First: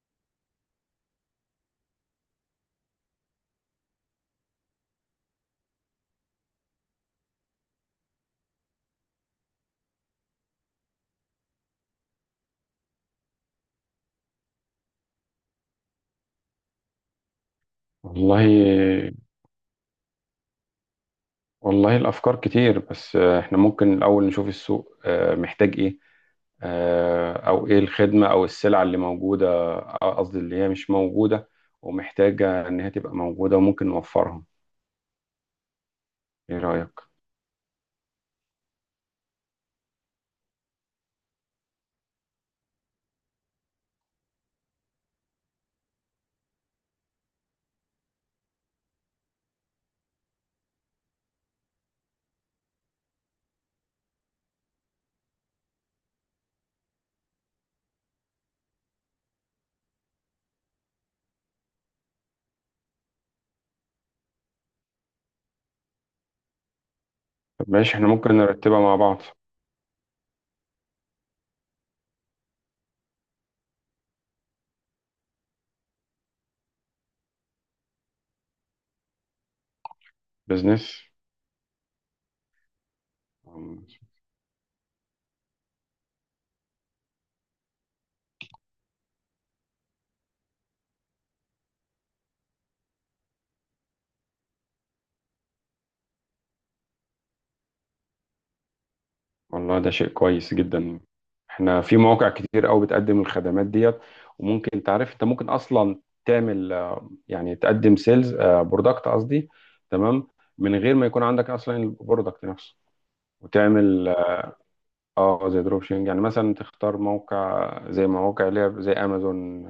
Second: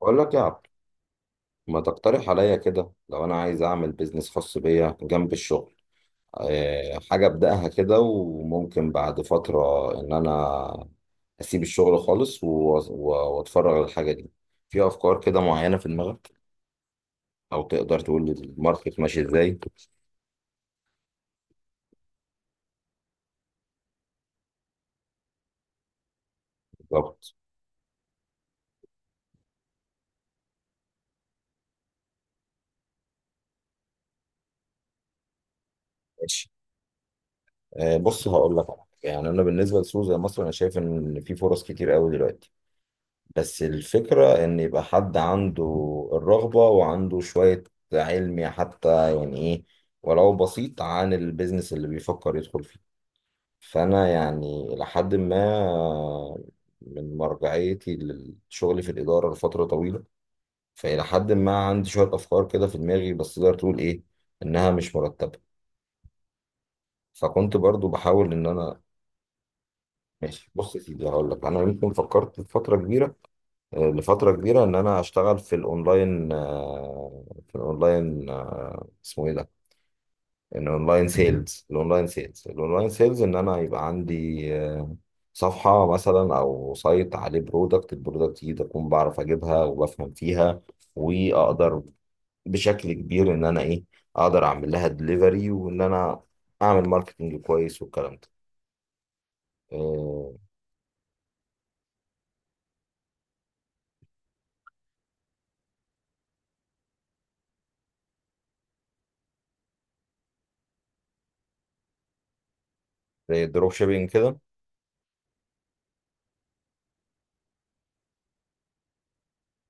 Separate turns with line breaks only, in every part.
بقول لك يا عبد، ما تقترح عليا كده لو انا عايز اعمل بيزنس خاص بيا جنب الشغل؟ حاجة ابدأها كده وممكن بعد فترة ان انا اسيب الشغل خالص واتفرغ للحاجة دي. في افكار كده معينة في دماغك؟ او تقدر تقول لي الماركت
والله
ماشي ازاي؟
والله، الأفكار كتير. بس إحنا ممكن الأول نشوف السوق محتاج إيه.
بالظبط.
أو إيه الخدمة أو السلعة اللي موجودة. قصدي اللي هي مش موجودة ومحتاجة إن هي تبقى موجودة وممكن نوفرها.
ماشي.
إيه رأيك؟
بص، هقول لك على حاجة. يعني انا بالنسبة لسوق زي مصر، انا شايف ان في فرص كتير قوي دلوقتي، بس الفكرة إن يبقى حد عنده الرغبة وعنده شوية علم، حتى يعني إيه، ولو بسيط عن البيزنس اللي بيفكر يدخل فيه. فأنا يعني إلى حد ما، من مرجعيتي للشغل في الإدارة لفترة طويلة، فإلى حد ما عندي شوية أفكار كده في دماغي، بس تقدر تقول إيه، إنها مش مرتبة. فكنت
طب
برضو
ماشي، إحنا ممكن
بحاول إن
نرتبها
أنا.
مع بعض.
ماشي، بص يا سيدي، هقول لك. أنا يمكن فكرت في فترة كبيرة، لفترة كبيرة، إن أنا أشتغل في الأونلاين، في الأونلاين، اسمه إيه ده؟
بيزنس.
الأونلاين سيلز إن أنا يبقى عندي صفحة مثلا أو سايت عليه برودكت، البرودكت دي أكون بعرف أجيبها وبفهم فيها، وأقدر بشكل كبير إن أنا إيه، أقدر أعمل لها دليفري، وإن أنا أعمل ماركتنج كويس والكلام ده.
والله ده شيء
آه،
كويس جدا. إحنا في مواقع كتير أوي بتقدم الخدمات ديت. وممكن تعرف أنت ممكن أصلا تعمل، يعني تقدم سيلز، برودكت قصدي. تمام. من غير ما يكون عندك اصلا البرودكت نفسه.
زي الدروب
وتعمل
شيبينج كده.
زي دروب شيبنج، يعني مثلا تختار موقع زي مواقع اللي هي زي امازون،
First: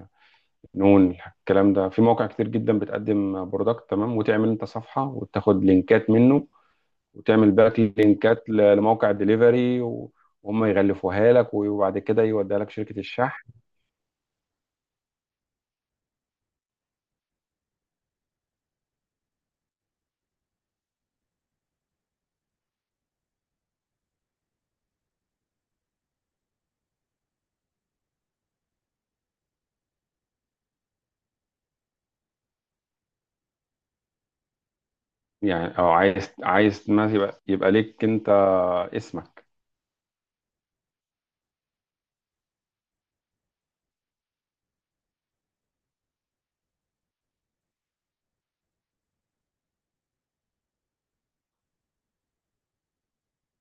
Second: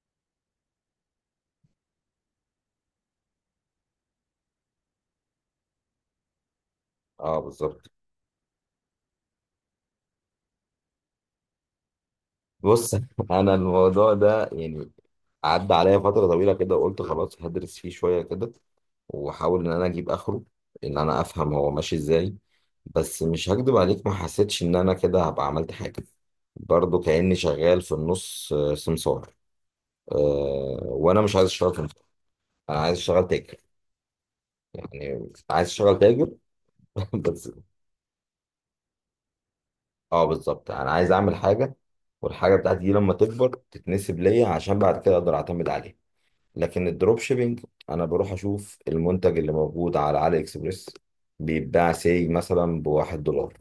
نون. الكلام ده في مواقع كتير جدا بتقدم برودكت. تمام. وتعمل انت صفحة وتاخد لينكات منه
أه،
وتعمل باك
بالظبط.
لينكات لموقع الدليفري وهم يغلفوها لك وبعد كده يوديها لك
بص،
شركة الشحن.
انا الموضوع ده يعني، عدى عليا فتره طويله كده، وقلت خلاص هدرس فيه شويه كده، واحاول ان انا اجيب اخره، ان انا افهم هو ماشي ازاي. بس مش هكدب عليك، ما حسيتش ان انا كده هبقى عملت حاجه. برضه كاني شغال في النص، سمسار. أه، وانا مش عايز اشتغل سمسار، انا عايز اشتغل تاجر. يعني عايز
يعني او
اشتغل
عايز
تاجر.
عايز ما يبقى
بس.
يبقى ليك انت اسمك.
اه، بالظبط، انا عايز اعمل حاجه، والحاجه بتاعتي دي لما تكبر تتنسب ليا، عشان بعد كده اقدر اعتمد عليها. لكن الدروب شيبينج، انا بروح اشوف المنتج اللي موجود على علي اكسبريس، بيتباع سي مثلا ب1 دولار،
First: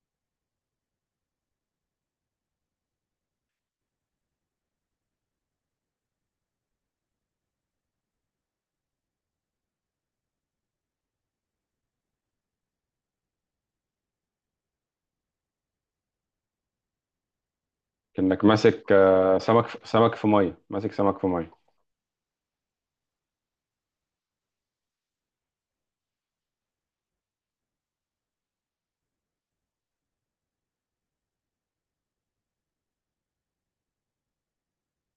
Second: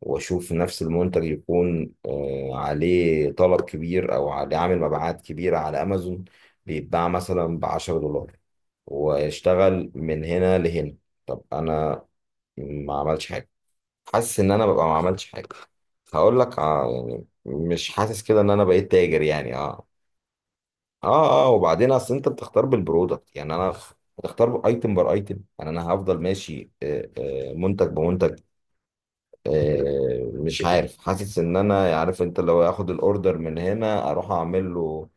واشوف نفس المنتج يكون عليه طلب كبير او عليه عامل مبيعات كبيرة على امازون، بيتباع مثلا ب10 دولار، واشتغل من هنا لهنا. طب انا ما عملش حاجة، حاسس ان انا ببقى ما عملتش حاجة. هقول لك يعني، مش حاسس كده
كأنك
ان انا
ماسك
بقيت تاجر، يعني
سمك
اه.
سمك في ميه، ماسك سمك في
اه، اه،
ميه.
وبعدين اصل انت بتختار بالبرودكت، يعني انا بتختار ايتم بار ايتم. يعني انا هفضل ماشي، منتج بمنتج. مش عارف، حاسس ان انا عارف انت لو اخد الاوردر من هنا اروح اعمل له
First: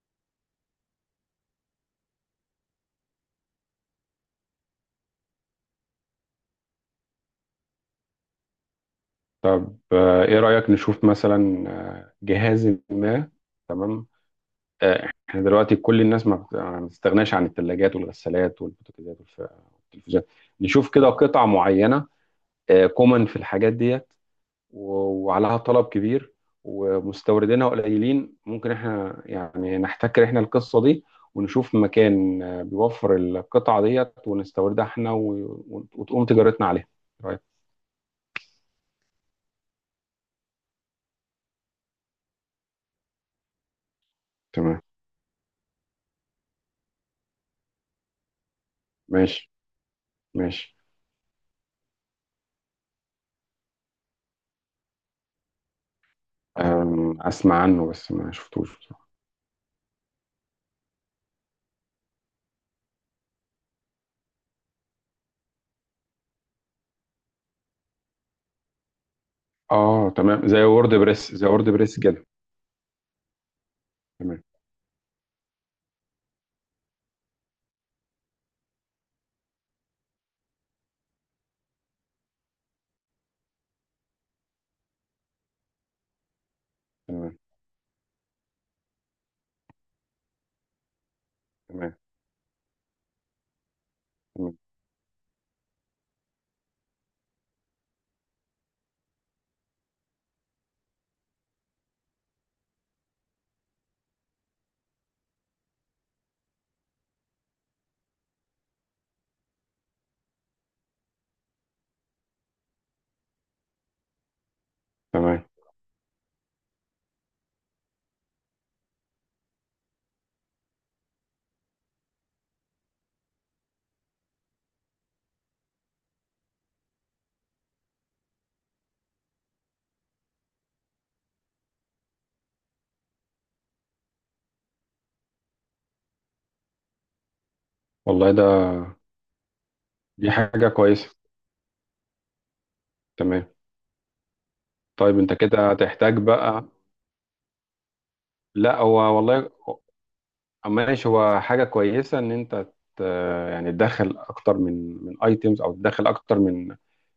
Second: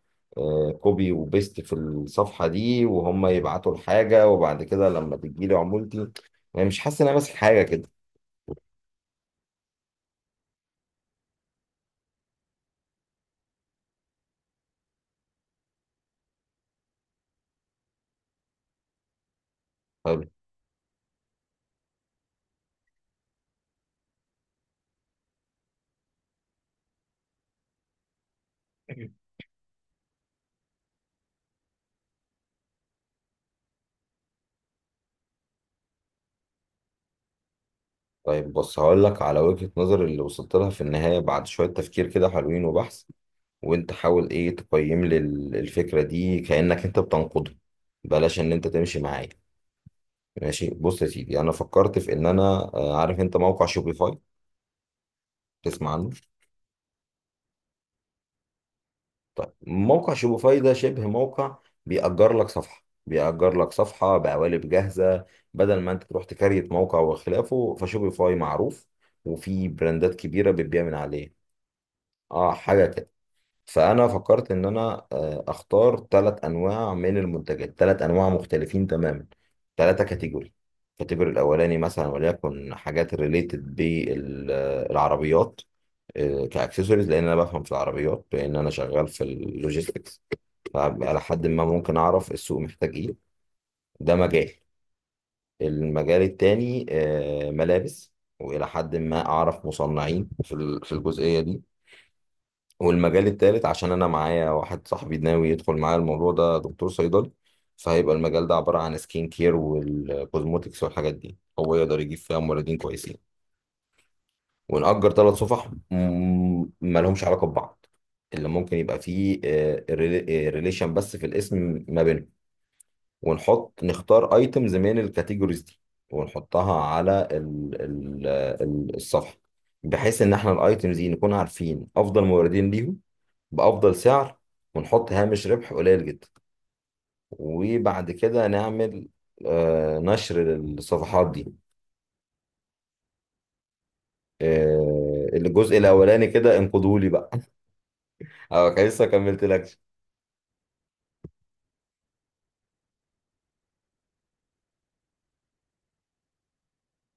كوبي وبيست في الصفحه دي، وهم يبعتوا الحاجه، وبعد كده لما تجي لي عمولتي، يعني مش حاسس ان انا ماسك حاجه كده.
فايه رأيك نشوف مثلا جهاز ما. تمام. احنا دلوقتي كل الناس ما بتستغناش عن الثلاجات والغسالات والبوتاجازات
حلو.
والتلفزيونات. نشوف كده قطع معينة كومن في الحاجات ديت وعليها طلب كبير ومستوردينها قليلين. ممكن احنا يعني نحتكر احنا القصة دي ونشوف مكان بيوفر القطعة ديت ونستوردها احنا وتقوم تجارتنا عليها.
طيب، بص، هقول لك على وجهه نظر اللي وصلت لها في النهايه بعد شويه تفكير كده حلوين وبحث. وانت حاول ايه،
تمام.
تقيم لي الفكرة دي كأنك انت بتنقده، بلاش ان انت تمشي معايا.
ماشي،
ماشي،
ماشي.
بص يا سيدي، انا فكرت في ان انا. عارف انت موقع شوبيفاي؟ تسمع عنه؟
اسمع عنه بس ما شفتوش بصراحة.
موقع شوبيفاي ده شبه موقع، بيأجر لك صفحة بقوالب جاهزة، بدل ما انت تروح تكريت موقع وخلافه. فشوبيفاي معروف، وفي
اه
براندات
تمام،
كبيرة
زي
بتبيع من
وورد
عليه.
بريس زي وورد بريس كده.
اه، حاجة. فانا
تمام،
فكرت ان انا اختار ثلاث انواع من المنتجات، ثلاث انواع مختلفين تماما، ثلاثه كاتيجوري. الكاتيجوري الاولاني مثلا، وليكن حاجات ريليتد بالعربيات، كاكسسوارز، لان انا
تمام،
بفهم في العربيات، لان انا شغال في اللوجيستكس. فعلى حد ما
تمام،
ممكن اعرف السوق محتاج ايه. ده مجال.
تمام،
المجال التاني ملابس، والى حد ما اعرف مصنعين في الجزئيه دي. والمجال التالت، عشان انا معايا واحد صاحبي ناوي يدخل معايا الموضوع ده، دكتور صيدلي. فهيبقى المجال ده عبارة عن سكين كير والكوزموتكس والحاجات دي، هو يقدر يجيب فيها موردين كويسين. ونأجر ثلاث
تمام.
صفح مالهمش علاقة ببعض، اللي ممكن يبقى فيه ريليشن بس في الاسم ما بينهم. ونحط نختار ايتمز من الكاتيجوريز دي، ونحطها على الصفحة، بحيث ان احنا الايتمز دي نكون عارفين افضل موردين ليهم، بأفضل سعر، ونحط هامش ربح قليل جدا. وبعد
والله
كده
ده
نعمل
دي
نشر
حاجة كويسة.
للصفحات دي.
تمام. طيب انت كده
الجزء
هتحتاج
الأولاني كده،
بقى.
انقدوا لي بقى. أه،
لا،
كان لسه
هو
كملت
والله
لك.
ماشي، هو حاجة كويسة ان انت ت- يعني تدخل اكتر من ايتمز او تدخل اكتر من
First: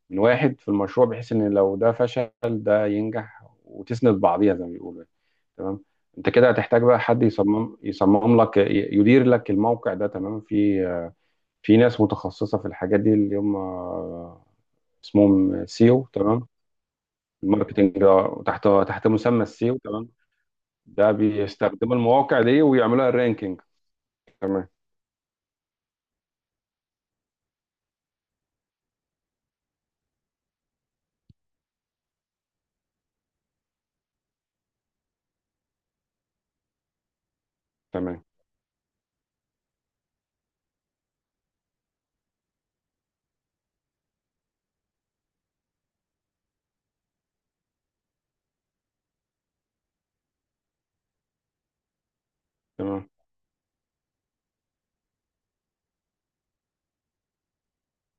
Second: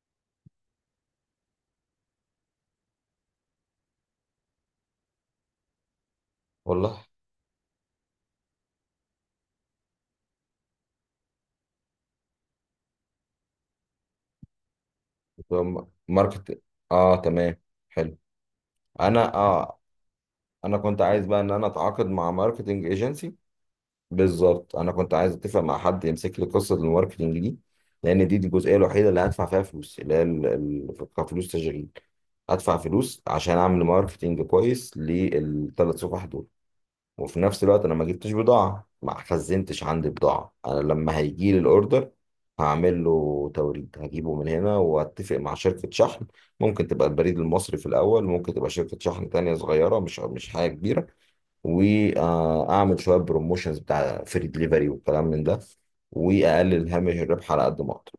من واحد في المشروع بحيث ان لو ده فشل ده ينجح وتسند بعضيها زي ما بيقولوا يعني. تمام. انت كده هتحتاج بقى
والله.
حد يصمم، يدير لك الموقع ده. تمام. في ناس متخصصه في الحاجات دي اللي هم اسمهم
طب
سيو. تمام.
ماركت. اه، تمام.
الماركتنج
حلو.
ده تحت
انا
مسمى السيو.
اه
تمام.
انا كنت
ده
عايز بقى ان انا
بيستخدموا
اتعاقد مع
المواقع دي
ماركتنج
ويعملوها
ايجنسي.
رانكينج. تمام،
بالظبط، انا كنت عايز اتفق مع حد يمسك لي قصة الماركتنج دي. لان دي الجزئية الوحيدة اللي هدفع فيها فلوس، اللي هي كفلوس تشغيل، ادفع فلوس عشان اعمل ماركتينج كويس للثلاث صفح دول. وفي نفس الوقت انا ما
تمام،
جبتش بضاعه، ما خزنتش عندي بضاعه. انا لما هيجي لي الاوردر هعمل له توريد، هجيبه من هنا واتفق مع شركه شحن. ممكن تبقى البريد المصري في الاول، ممكن تبقى شركه شحن تانية صغيره، مش حاجه كبيره. واعمل
تمام.
شويه بروموشنز بتاع فري دليفري والكلام من ده، واقلل هامش الربح على قد ما اقدر.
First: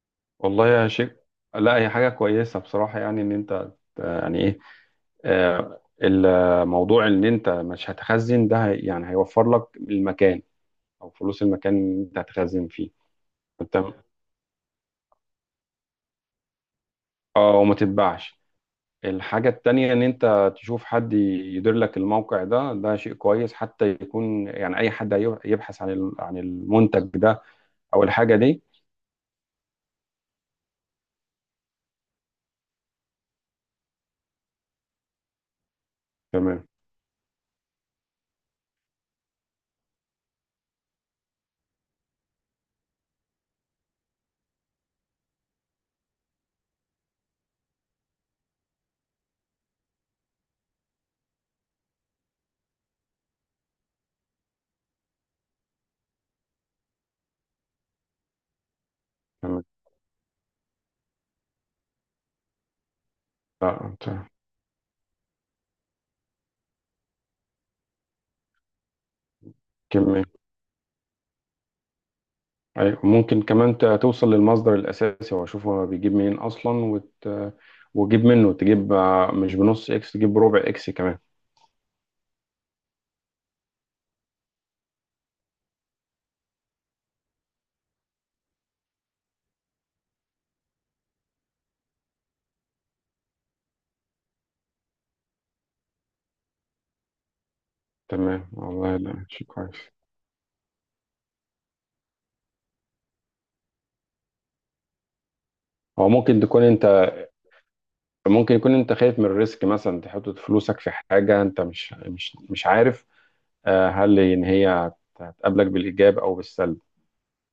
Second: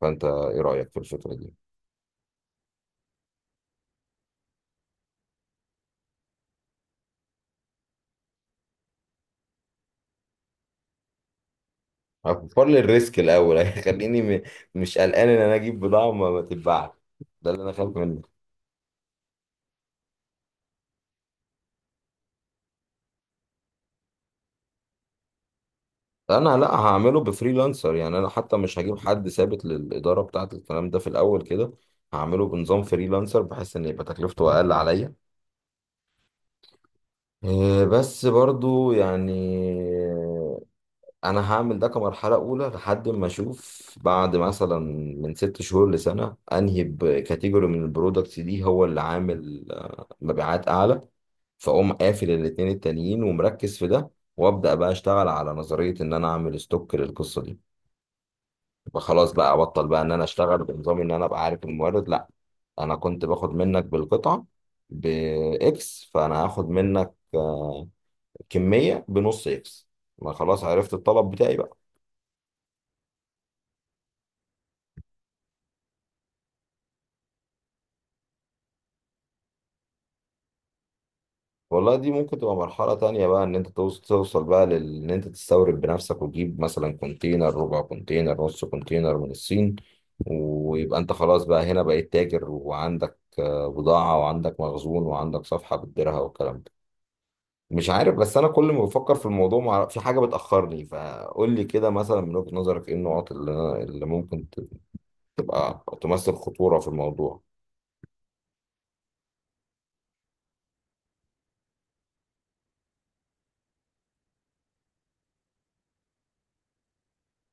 فانت ايه
والله يا
رايك في
شيخ،
الفكره دي؟
لا هي حاجه كويسه بصراحه، يعني ان انت يعني ايه، الموضوع ان انت مش هتخزن ده يعني هيوفر لك المكان او فلوس المكان اللي انت
هكبر
هتخزن
لي
فيه.
الريسك الاول.
انت.
مش قلقان ان انا اجيب بضاعه وما ما تتباعش، ده
اه
اللي انا
وما
خايف منه.
تتباعش. الحاجة التانية ان انت تشوف حد يدير لك الموقع ده، ده شيء كويس حتى يكون يعني اي حد يبحث عن عن
انا لا،
المنتج
هعمله
ده
بفريلانسر،
او
يعني انا
الحاجة
حتى
دي.
مش هجيب حد ثابت للاداره بتاعه الكلام ده في الاول كده. هعمله بنظام فريلانسر بحيث ان يبقى تكلفته اقل عليا.
تمام.
إيه، بس برضو يعني، انا هعمل ده كمرحله اولى لحد ما اشوف بعد مثلا من 6 شهور لسنه انهي بكاتيجوري من البرودكتس دي هو اللي عامل مبيعات اعلى. فاقوم قافل الاتنين التانيين ومركز في ده. وابدا بقى اشتغل على نظريه ان انا اعمل ستوك للقصه دي. يبقى خلاص بقى
تمام.
ابطل بقى ان انا اشتغل بنظام ان انا ابقى عارف المورد. لا، انا كنت باخد منك
آه، أنت-
بالقطعه، باكس. فانا هاخد منك كميه بنص اكس.
كم-
ما خلاص عرفت الطلب بتاعي بقى.
أيوة. ممكن كمان توصل للمصدر الأساسي وأشوف هو بيجيب منين أصلا وجيب منه، تجيب مش بنص إكس، تجيب بربع إكس كمان.
والله دي ممكن تبقى مرحلة تانية بقى، إن أنت توصل بقى إن أنت تستورد بنفسك، وتجيب مثلا كونتينر، ربع كونتينر، نص كونتينر من الصين. ويبقى أنت خلاص بقى هنا بقيت تاجر، وعندك بضاعة، وعندك مخزون، وعندك صفحة بتديرها والكلام ده. مش عارف، بس أنا
تمام.
كل ما
والله
بفكر في
لا، شيء
الموضوع
كويس.
في حاجة بتأخرني. فقول لي كده مثلا، من وجهة نظرك، إيه النقط اللي أنا، اللي ممكن تبقى
هو
تمثل
ممكن تكون
خطورة في
أنت
الموضوع؟
ممكن يكون أنت خايف من الريسك، مثلا تحط فلوسك في حاجة أنت مش عارف هل إن هي هتقابلك بالإيجاب أو بالسلب.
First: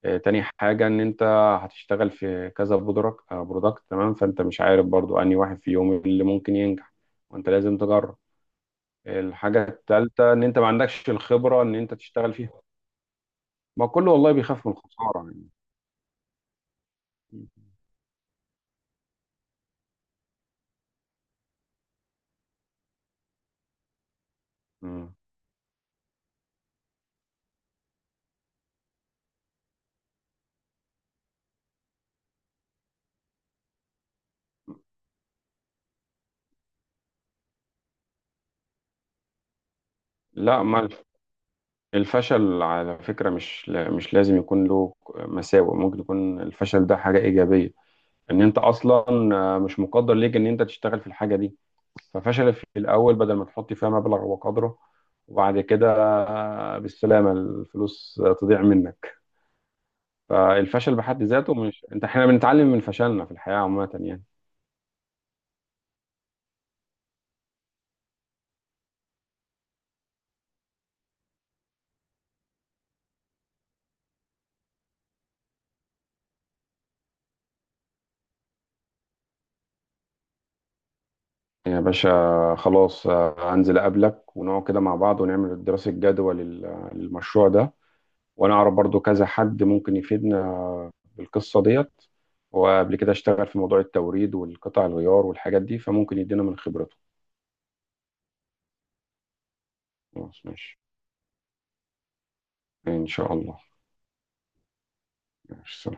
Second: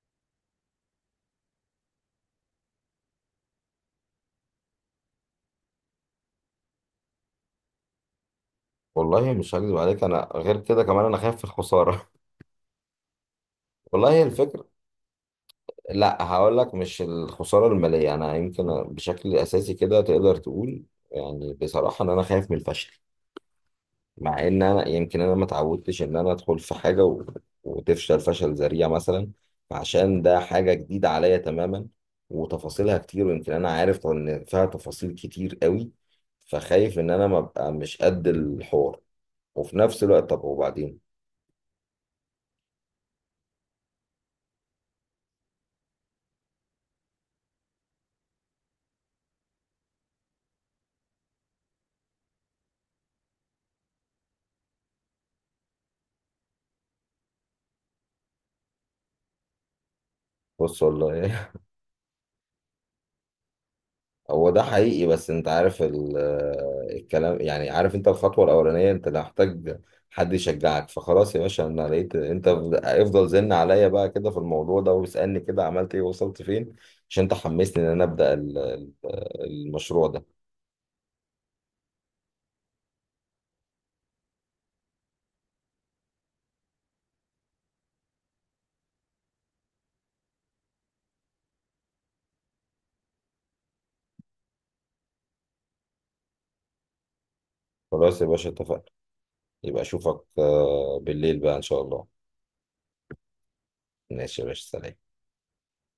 تاني حاجة إن أنت هتشتغل في كذا برودكت برودكت، تمام، فأنت مش عارف برضو أنهي واحد فيهم اللي ممكن ينجح، وأنت لازم تجرب.
والله مش
الحاجة
هكذب عليك، انا
التالتة إن أنت
غير
ما
كده كمان
عندكش
انا خايف في
الخبرة إن أنت
الخساره.
تشتغل فيها. ما كله
والله،
والله
الفكره،
بيخاف من الخسارة يعني.
لا هقول لك، مش الخسارة المالية، أنا يمكن بشكل أساسي كده تقدر تقول، يعني بصراحة، إن أنا خايف من الفشل. مع إن أنا
مم.
يمكن أنا ما اتعودتش إن أنا أدخل في حاجة وتفشل فشل ذريع مثلا. عشان ده حاجة جديدة عليا تماما، وتفاصيلها كتير، ويمكن أنا عارف إن فيها تفاصيل كتير قوي، فخايف إن أنا ما أبقى مش قد الحوار. وفي نفس الوقت طب
لا، ما
وبعدين.
الف- الفشل على فكرة مش مش لازم يكون له مساوئ. ممكن يكون الفشل ده حاجة إيجابية، إن أنت أصلا مش مقدر ليك إن أنت تشتغل في الحاجة دي. ففشل في الأول بدل ما تحط فيها مبلغ وقدره وبعد كده بالسلامة الفلوس تضيع منك.
بص،
فالفشل بحد
والله.
ذاته مش أنت، إحنا بنتعلم من فشلنا في الحياة عامة يعني.
هو ده حقيقي، بس انت عارف الكلام، يعني عارف انت الخطوة الأولانية، انت ده محتاج حد يشجعك، فخلاص يا باشا انا لقيت انت افضل زن عليا بقى كده في الموضوع ده، واسألني كده عملت ايه، وصلت فين، عشان انت حمسني ان انا ابدأ المشروع ده.
يا باشا خلاص، هنزل أقابلك ونقعد كده مع بعض ونعمل دراسة جدوى للمشروع ده. وأنا أعرف برضو كذا حد ممكن يفيدنا بالقصة ديت، وقبل كده اشتغل في موضوع التوريد والقطع الغيار والحاجات دي فممكن يدينا من خبرته.
خلاص يا باشا، اتفقنا. يبقى اشوفك
خلاص ماشي.
بالليل بقى ان شاء الله.
إن شاء الله.
ماشي يا باشا، سلام.
ماشي.